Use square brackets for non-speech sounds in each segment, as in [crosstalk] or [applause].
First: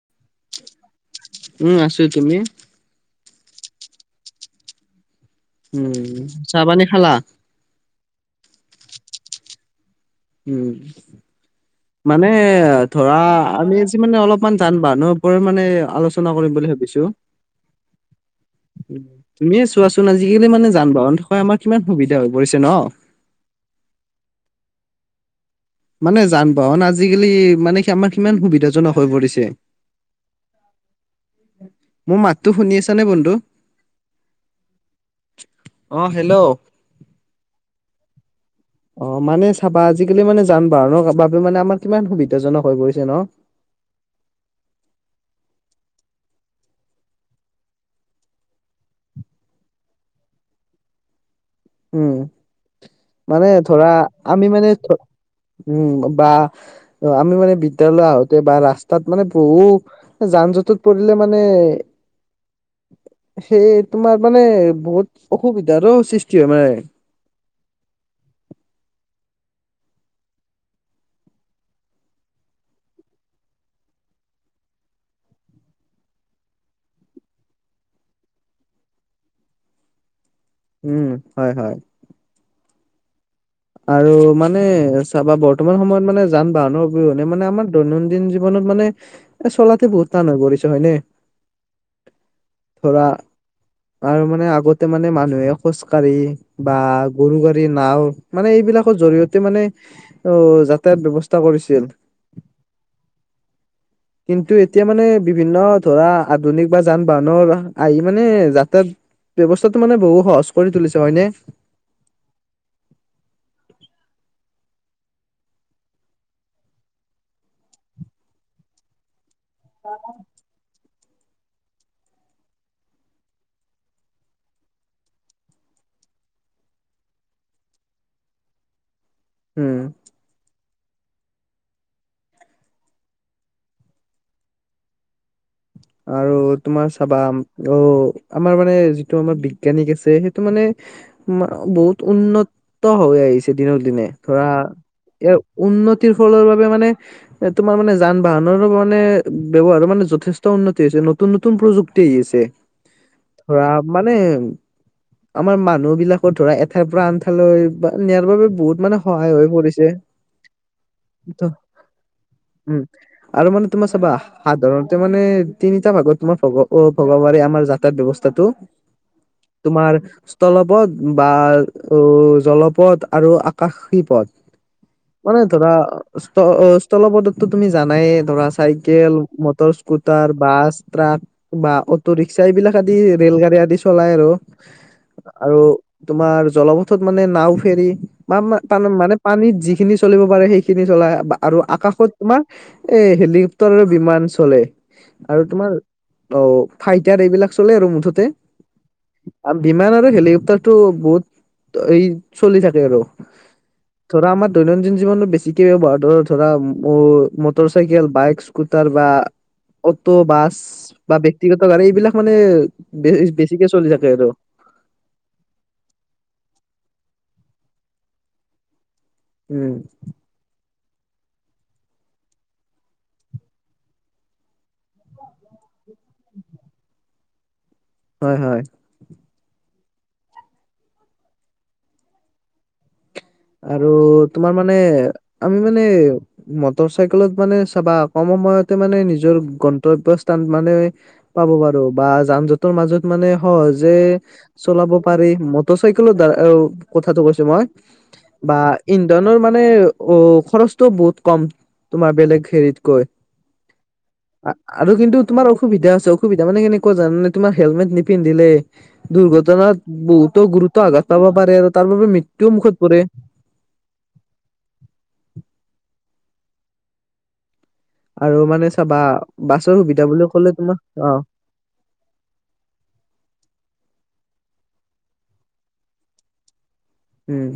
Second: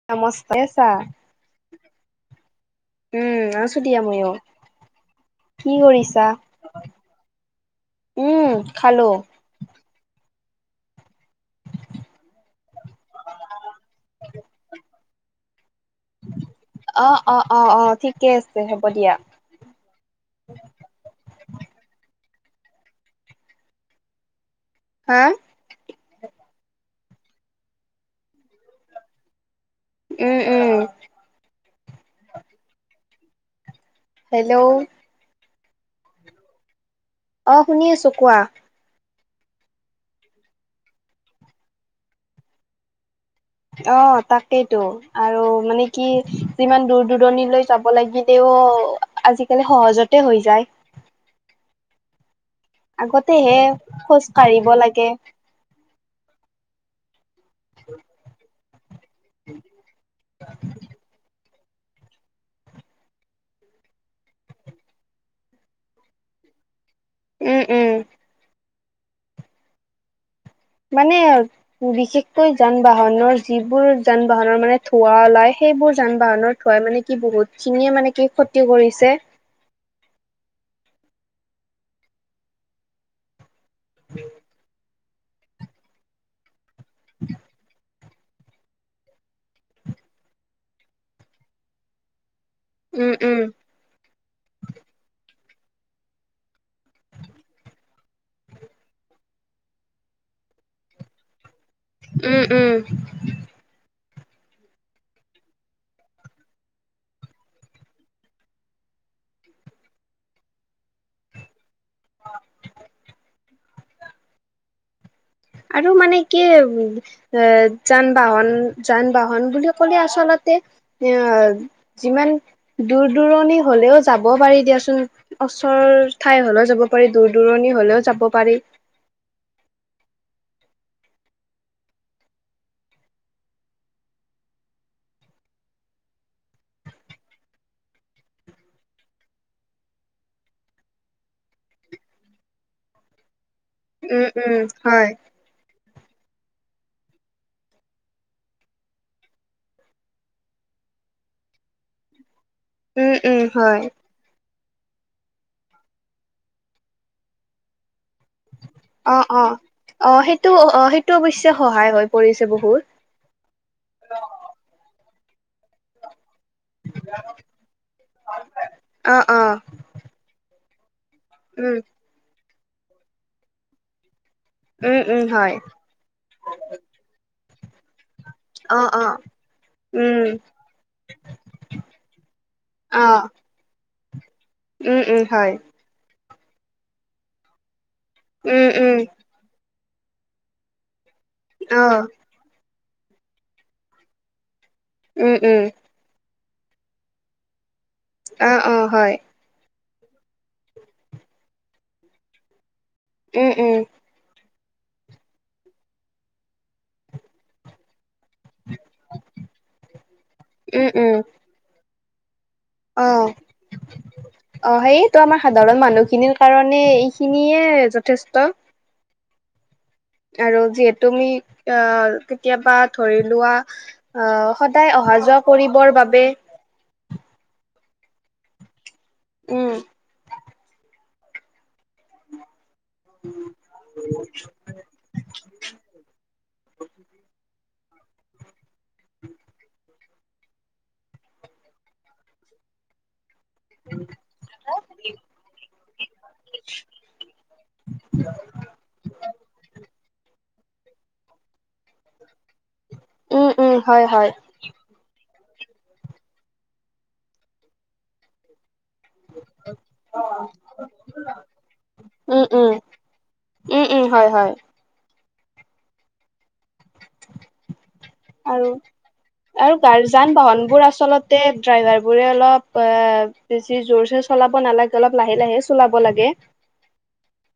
[unintelligible] উম, আছো তুমি? উম, আছো দিয়া ময়ো, কি উম কৰিছা? চাহ পানী খালা উম, খালো। উম। [inaudible] মানে ধৰা আমি আজি মানে অলপমান যান-বাহনৰ ওপৰত মানে আলোচনা কৰিম বুলি ভাবিছোঁ। অ অ', অ', অ', ঠিকে আছে হ'ব দিয়া। তুমিয়ে চোৱাচোন আজিকালি মানে যান-বাহন থকা আমাৰ কিমান সুবিধা হৈ পৰিছে ন'। হা? মানে যান-বাহন আজিকালি মানে কি আমাৰ কিমান সুবিধাজনক হৈ পৰিছে। উম, উম। মোৰ মাততো শুনি আছ নে বন্ধু? হেল্ল'? অ', হেল্ল'? অ', শুনি আছো কোৱা? অ', মানে চাবা আজিকালি মানে যান-বাহনৰ বাবে মানে আমাৰ কিমান সুবিধাজনক হৈ পৰিছে, ন'! অ', তাকেইটো। আৰু মানে কি যিমান দূৰ দূৰণিলৈ যাব লাগিলও। আজিকালি সহজতে হৈ যায়। উম, মানে আগতেহে ধৰা খোজ আমি কাঢ়িব মানে লাগে উম, বা অ', আমি মানে বিদ্যলয় আহোঁতে বা ৰাস্তা ত মানে বহু যান জঁটত পৰিলে মানে সেই তোমাৰ মানে বহুত অসুবিধাৰো সৃষ্টি হয় মানে। উম, উম। মানে অ বিশেষকৈ যান বাহনৰ যিবোৰ যান বাহনৰ মানে ধৱা ওলাই সেইবোৰ যান বাহনৰ। থই মানে কি বহুত খিনিয়ে মানে কি ক্ষতি কৰিছে। উম হয় হয়। আৰু মানে চাবা বৰ্তমান সময়ত মানে যান বাহনৰ অবিহনে মানে আমাৰ দৈনন্দিন জী ৱনত মানে এ চলাতে বহুত টান হৈ পৰিছে হয়নে। ধৰা। উম উম আৰু মানে আগতে মানে মানুহে খোজকাঢ়ি বা গৰু, গাড়ী নাওঁ। মানে এইবিলাকৰ জৰিয়তে মানে অ যাতায়ত ব্যৱস্থা কৰিছিল। উম উম, কিন্তু এতিয়া মানে বিভিন্ন ধৰা আধুনিক বা যান বাহনৰ আহি মানে যাতায়ত, ব্যৱস্থাটো মানে বহু সহজ কৰি তুলিছে হয়নে। হয়। [inaudible] আৰু মানে কি এ যান বাহন যান বাহন বুলি ক'লে আচলতে এ যিমান। দূৰ দূৰণি হলেও যাব পাৰি দিয়াচোন। অচৰ ঠাই হলেও যাব পাৰি দূৰ দূৰণি হলেও যাব পাৰি। উম, আৰু তোমাৰ চাবা অ আমাৰ মানে যিটো আমাৰ বিজ্ঞানিক আছে সেইটো মানে। মা বহুত উন্নত হৈ আহিছে দিনক দিনে উম ধৰা। উম হয়। ইয়াৰ উন্নতিৰ ফলৰ বাবে মানে তোমাৰ মানে যান বাহনৰো মানে ব্যৱহাৰো মানে যথেছ। ট উন্নতি হৈছে নতুন নতুন প্ৰযুক্তিছে উম উম ধৰা হয় মানে। আমাৰ মানুহ বিলাকো ধৰা এঠাইৰ পৰা আনঠাইলৈ বা নিয়াৰ বাবে। বহুত মানে অ সহায় অ হৈ পৰিছে অ সেইটো অ সেইটো ত' অৱশ্যে সহায় হৈ পৰিছে উম বহুত। আৰু মানে তোমাৰ চাবা সাধাৰণতে মানে তিনিটা ভাগত তোমাৰ ভগ অ ভগবাৰে আমাৰ যাতায়াত ব্যৱস্থাটো অ', অ', তোমাৰ স্থলপদ, বা উম, অ জলপথ, আৰু আকাশী পথ, উম, উম, মানে হয়, ধৰা স্ত স্থলপদতো তুমি জানাই। ধৰা অ', চাইকেল অ', মটৰছ। উম, স্কুটাৰ বাছ ট্ৰাক বা অটো ৰিক্সা, এইবিলাক আদি অ', ৰেল, গাড়ী আদি চলাই আৰু উম, উম, হয়, আৰু তোমাৰ জলপথত, মানে নাওফেৰি মাম উম, তাম উম, মানে পানীত যিখিনি চলিব পাৰে সেইখিনি চলাই আপ আৰু অ', আকাশত, তোমাৰ এ হেলিকপ্তাৰ, বিমান চলে উম, আৰু উম, তোমাৰ অ ফাইটাৰ এইবিলাক চলে আৰু মুঠত অ অ হয়। আ বিমান আৰু হেলিকপ্তাৰ টো বহুত এই চলি থাকে। আৰু উম উম ধৰা আমাৰ দৈনন্দিন জীৱনত বেছিকে ব্যৱহাৰ ধৰ ধৰা মু মটৰ চাইকেল বাইক স্কুটাৰ বা। অটো বাছ উম, বা উম, ব্যক্তিগত গাড়ী এইবিলাক মানে বে অ', বেছিকে চলি থাকে আৰু অ সেইটো আমাৰ সাধাৰণ মানুহখিনিৰ কাৰণে এইখিনিয়ে যথেষ্ট। উম, আৰু যিহে তুমি আহ কেতিয়াবা ধৰি লোৱা। অ সদায় অহা যোৱা কৰিবৰ বাবে। হয় হয়। উম, আৰু তোমাৰ মানে আমি মানে মটৰ চাইকেলত মানে চাবা। কম সময়তে মানে নিজৰ গন্তব্য স্থা ন মানে পাব পাৰো বা যান জঁটৰ মাজত মানে সহজে চলাব পাৰি, মটৰ চাইকেলৰ দ্বাৰা কথাটো কৈছো মই। বা ইন্ধনৰ মানে অ খৰচটো বহুত কম তোমাৰ বেলেগ হেৰিতকৈ। উম উম হয় হয়। আৰু কিন্তু তোমাৰ অসুবিধা আছে অসুবিধা মানে কেনেকুৱা জানে তোমাৰ হেলমেট নিপিন্ধিলে, দুৰ্ঘটনাত বহুতো গুৰুত্ব আঘাত পাব পাৰে আৰু তাৰ বাবোবে উম, মৃত্যু উম, মুখত পৰে। উম উম হয় হয়। মানে আৰু, চাবা আৰু বাছৰ যা সুবিধা বুলি যান ক'লে বাহন তোমাৰ বোৰ অ আচলতে ড্ৰাইভাৰ বোৰে অলপ অ বেছি যোৰচে চলাব নালাগে, অলপ লাহে লাহে চলাব লাগে। উম।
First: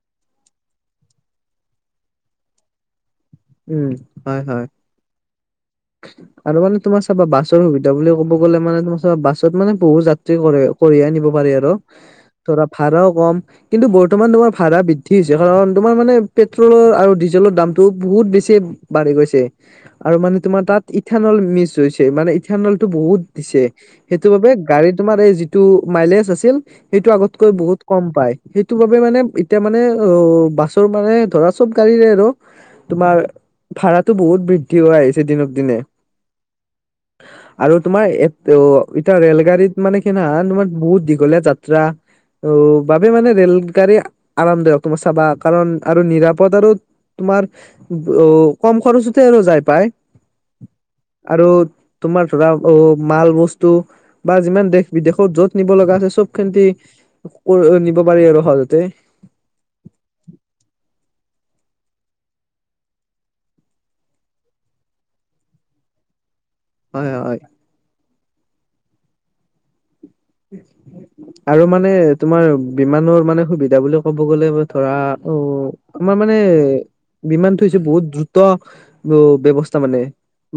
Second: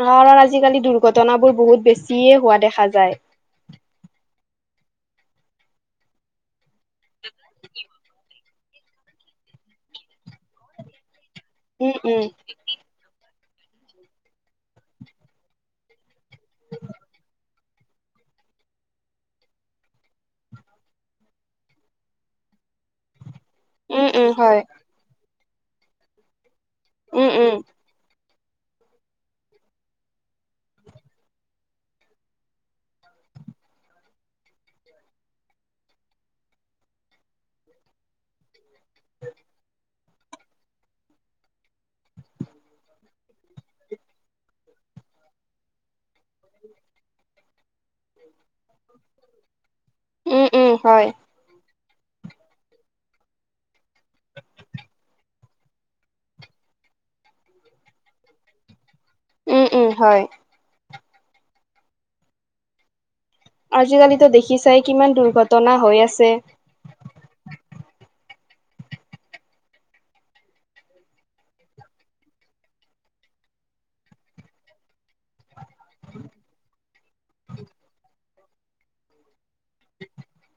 কাৰণ আজিকালি দুৰ্ঘটনাবোৰ বহুত বেছিয়ে হোৱা দেখা যায়। উম হয় হয়, আৰু মানে তোমাৰ চাবা বাছৰ সুবিধা বুলি ক' ব গলে মানে তোমা বাছত মানে বহুত যাত্ৰী কঢ়িয়াই নিব পাৰি আৰু উম উম ধৰা ভাড়াও কম। কিন্তু বৰ্তমান তোমাৰ ভাড়া বৃদ্ধি হৈছে, কাৰণ তোমাৰ মানে পেট্ৰলৰ আৰু ডিজেলৰ দামটো বহুত বেছি বাঢ়ি গৈছে। আৰু মানে তোমাৰ তাত ইথানল মিচ হৈছে মানে ইথানলটো বহুত দিছে। উম উম সেইটো বাবে হয় গাড়ী তোমাৰ এই যিটো মাইলেজ আছিল, সেইটো উম আগতকৈ উম বহুত কম পায়। সেইটো বাবে মানে এতিয়া মানে অ বাছৰ মানে ধৰা চব গাড়ীৰে আৰু তোমাৰ, ভাঢ়াতো বহুত বৃদ্ধি হৈ আহিছে দিনক দিনে। [inaudible] আৰু তোমাৰ এ এতিয়া ৰেলগাড়ীত মানে কি নহ তোমাৰ বহুত দীঘলীয়া যাত্ৰা অ বাবে মানে ৰেলগাড়ী আৰামদায়ক তোমাৰ চাবা, কাৰণ আৰু নিৰাপদ আৰু তোমাৰ অ কম খৰচতে আৰু যাই পায়। উম উম হয় আৰু তোমাৰ ধৰা অ মালবস্তু। বা যিমান দেশ বিদেশত য'ত নিব লগা আছে চব খিনতে নিব পাৰি আৰু সহজতে। উম উম হয়। আজিকালিতো দেখিছাই কিমান দুৰ্ঘটনা হৈ আছে। হয় হয়। [unintelligible] আৰু মানে তোমাৰ বিমানৰ মানে সুবিধা বুলি ক'ব গ'লে ধৰা অ আমাৰ মানে বিমানটো হৈছে বহুত দ্ৰুত উ ব্যৱস্থা মানে।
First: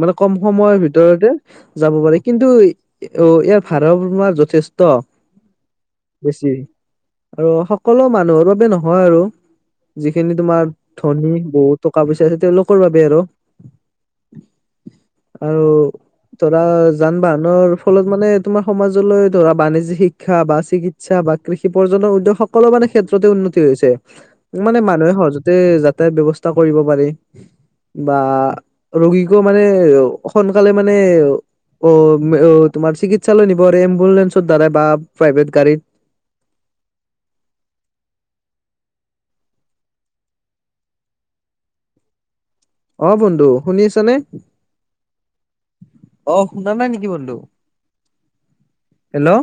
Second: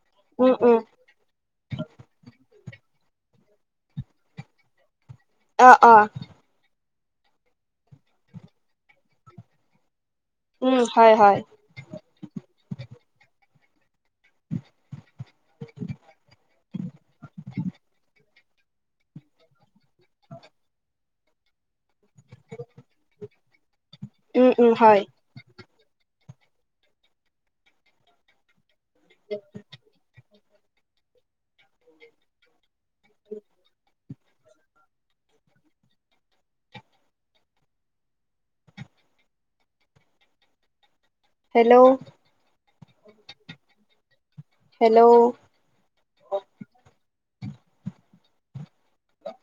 মানে কম উম উম সময়ৰ ভিতৰতে যাব পাৰে, কিন্তু অ ইয়াৰ ভাড়া তোমাৰ য থেষ্ট। অ অঁ। বেছি আৰু সকলো মানুহৰ বাবে নহয় আৰু। যিখিনি তোমাৰ উম হয় ধনী হয় বহুত টকা পইচা আছে তেওঁলোকৰ বাবে আৰু। আৰু ধৰা যান বাহনৰ ফলত মানে তোমাৰ সমাজলৈ ধৰা বাণিজ্যিক শিক্ষা বা চিকিৎসা বা কৃষি প্ৰজনৰ উদ্যোগ সকলো মানে ক্ষেত্ৰতে উন্নতি হৈছে। উম উম মানে হয় মানুহে সহজতে যাতায়ত ব্যৱস্থা কৰিব পাৰি বা ৰোগীকো মানে সোনকালে মানে অ তোমাৰ চিকিৎসালয় নিবৰে এম্বুলেন্ঞ্চৰ দ্বাৰা বা প্ৰাইভেট গাড়ীত। হেল্ল'। অ বন্ধু শুনি আছা নে। হেল্ল'। অ শুনা নাই নেকি বন্ধু হেল্ল'?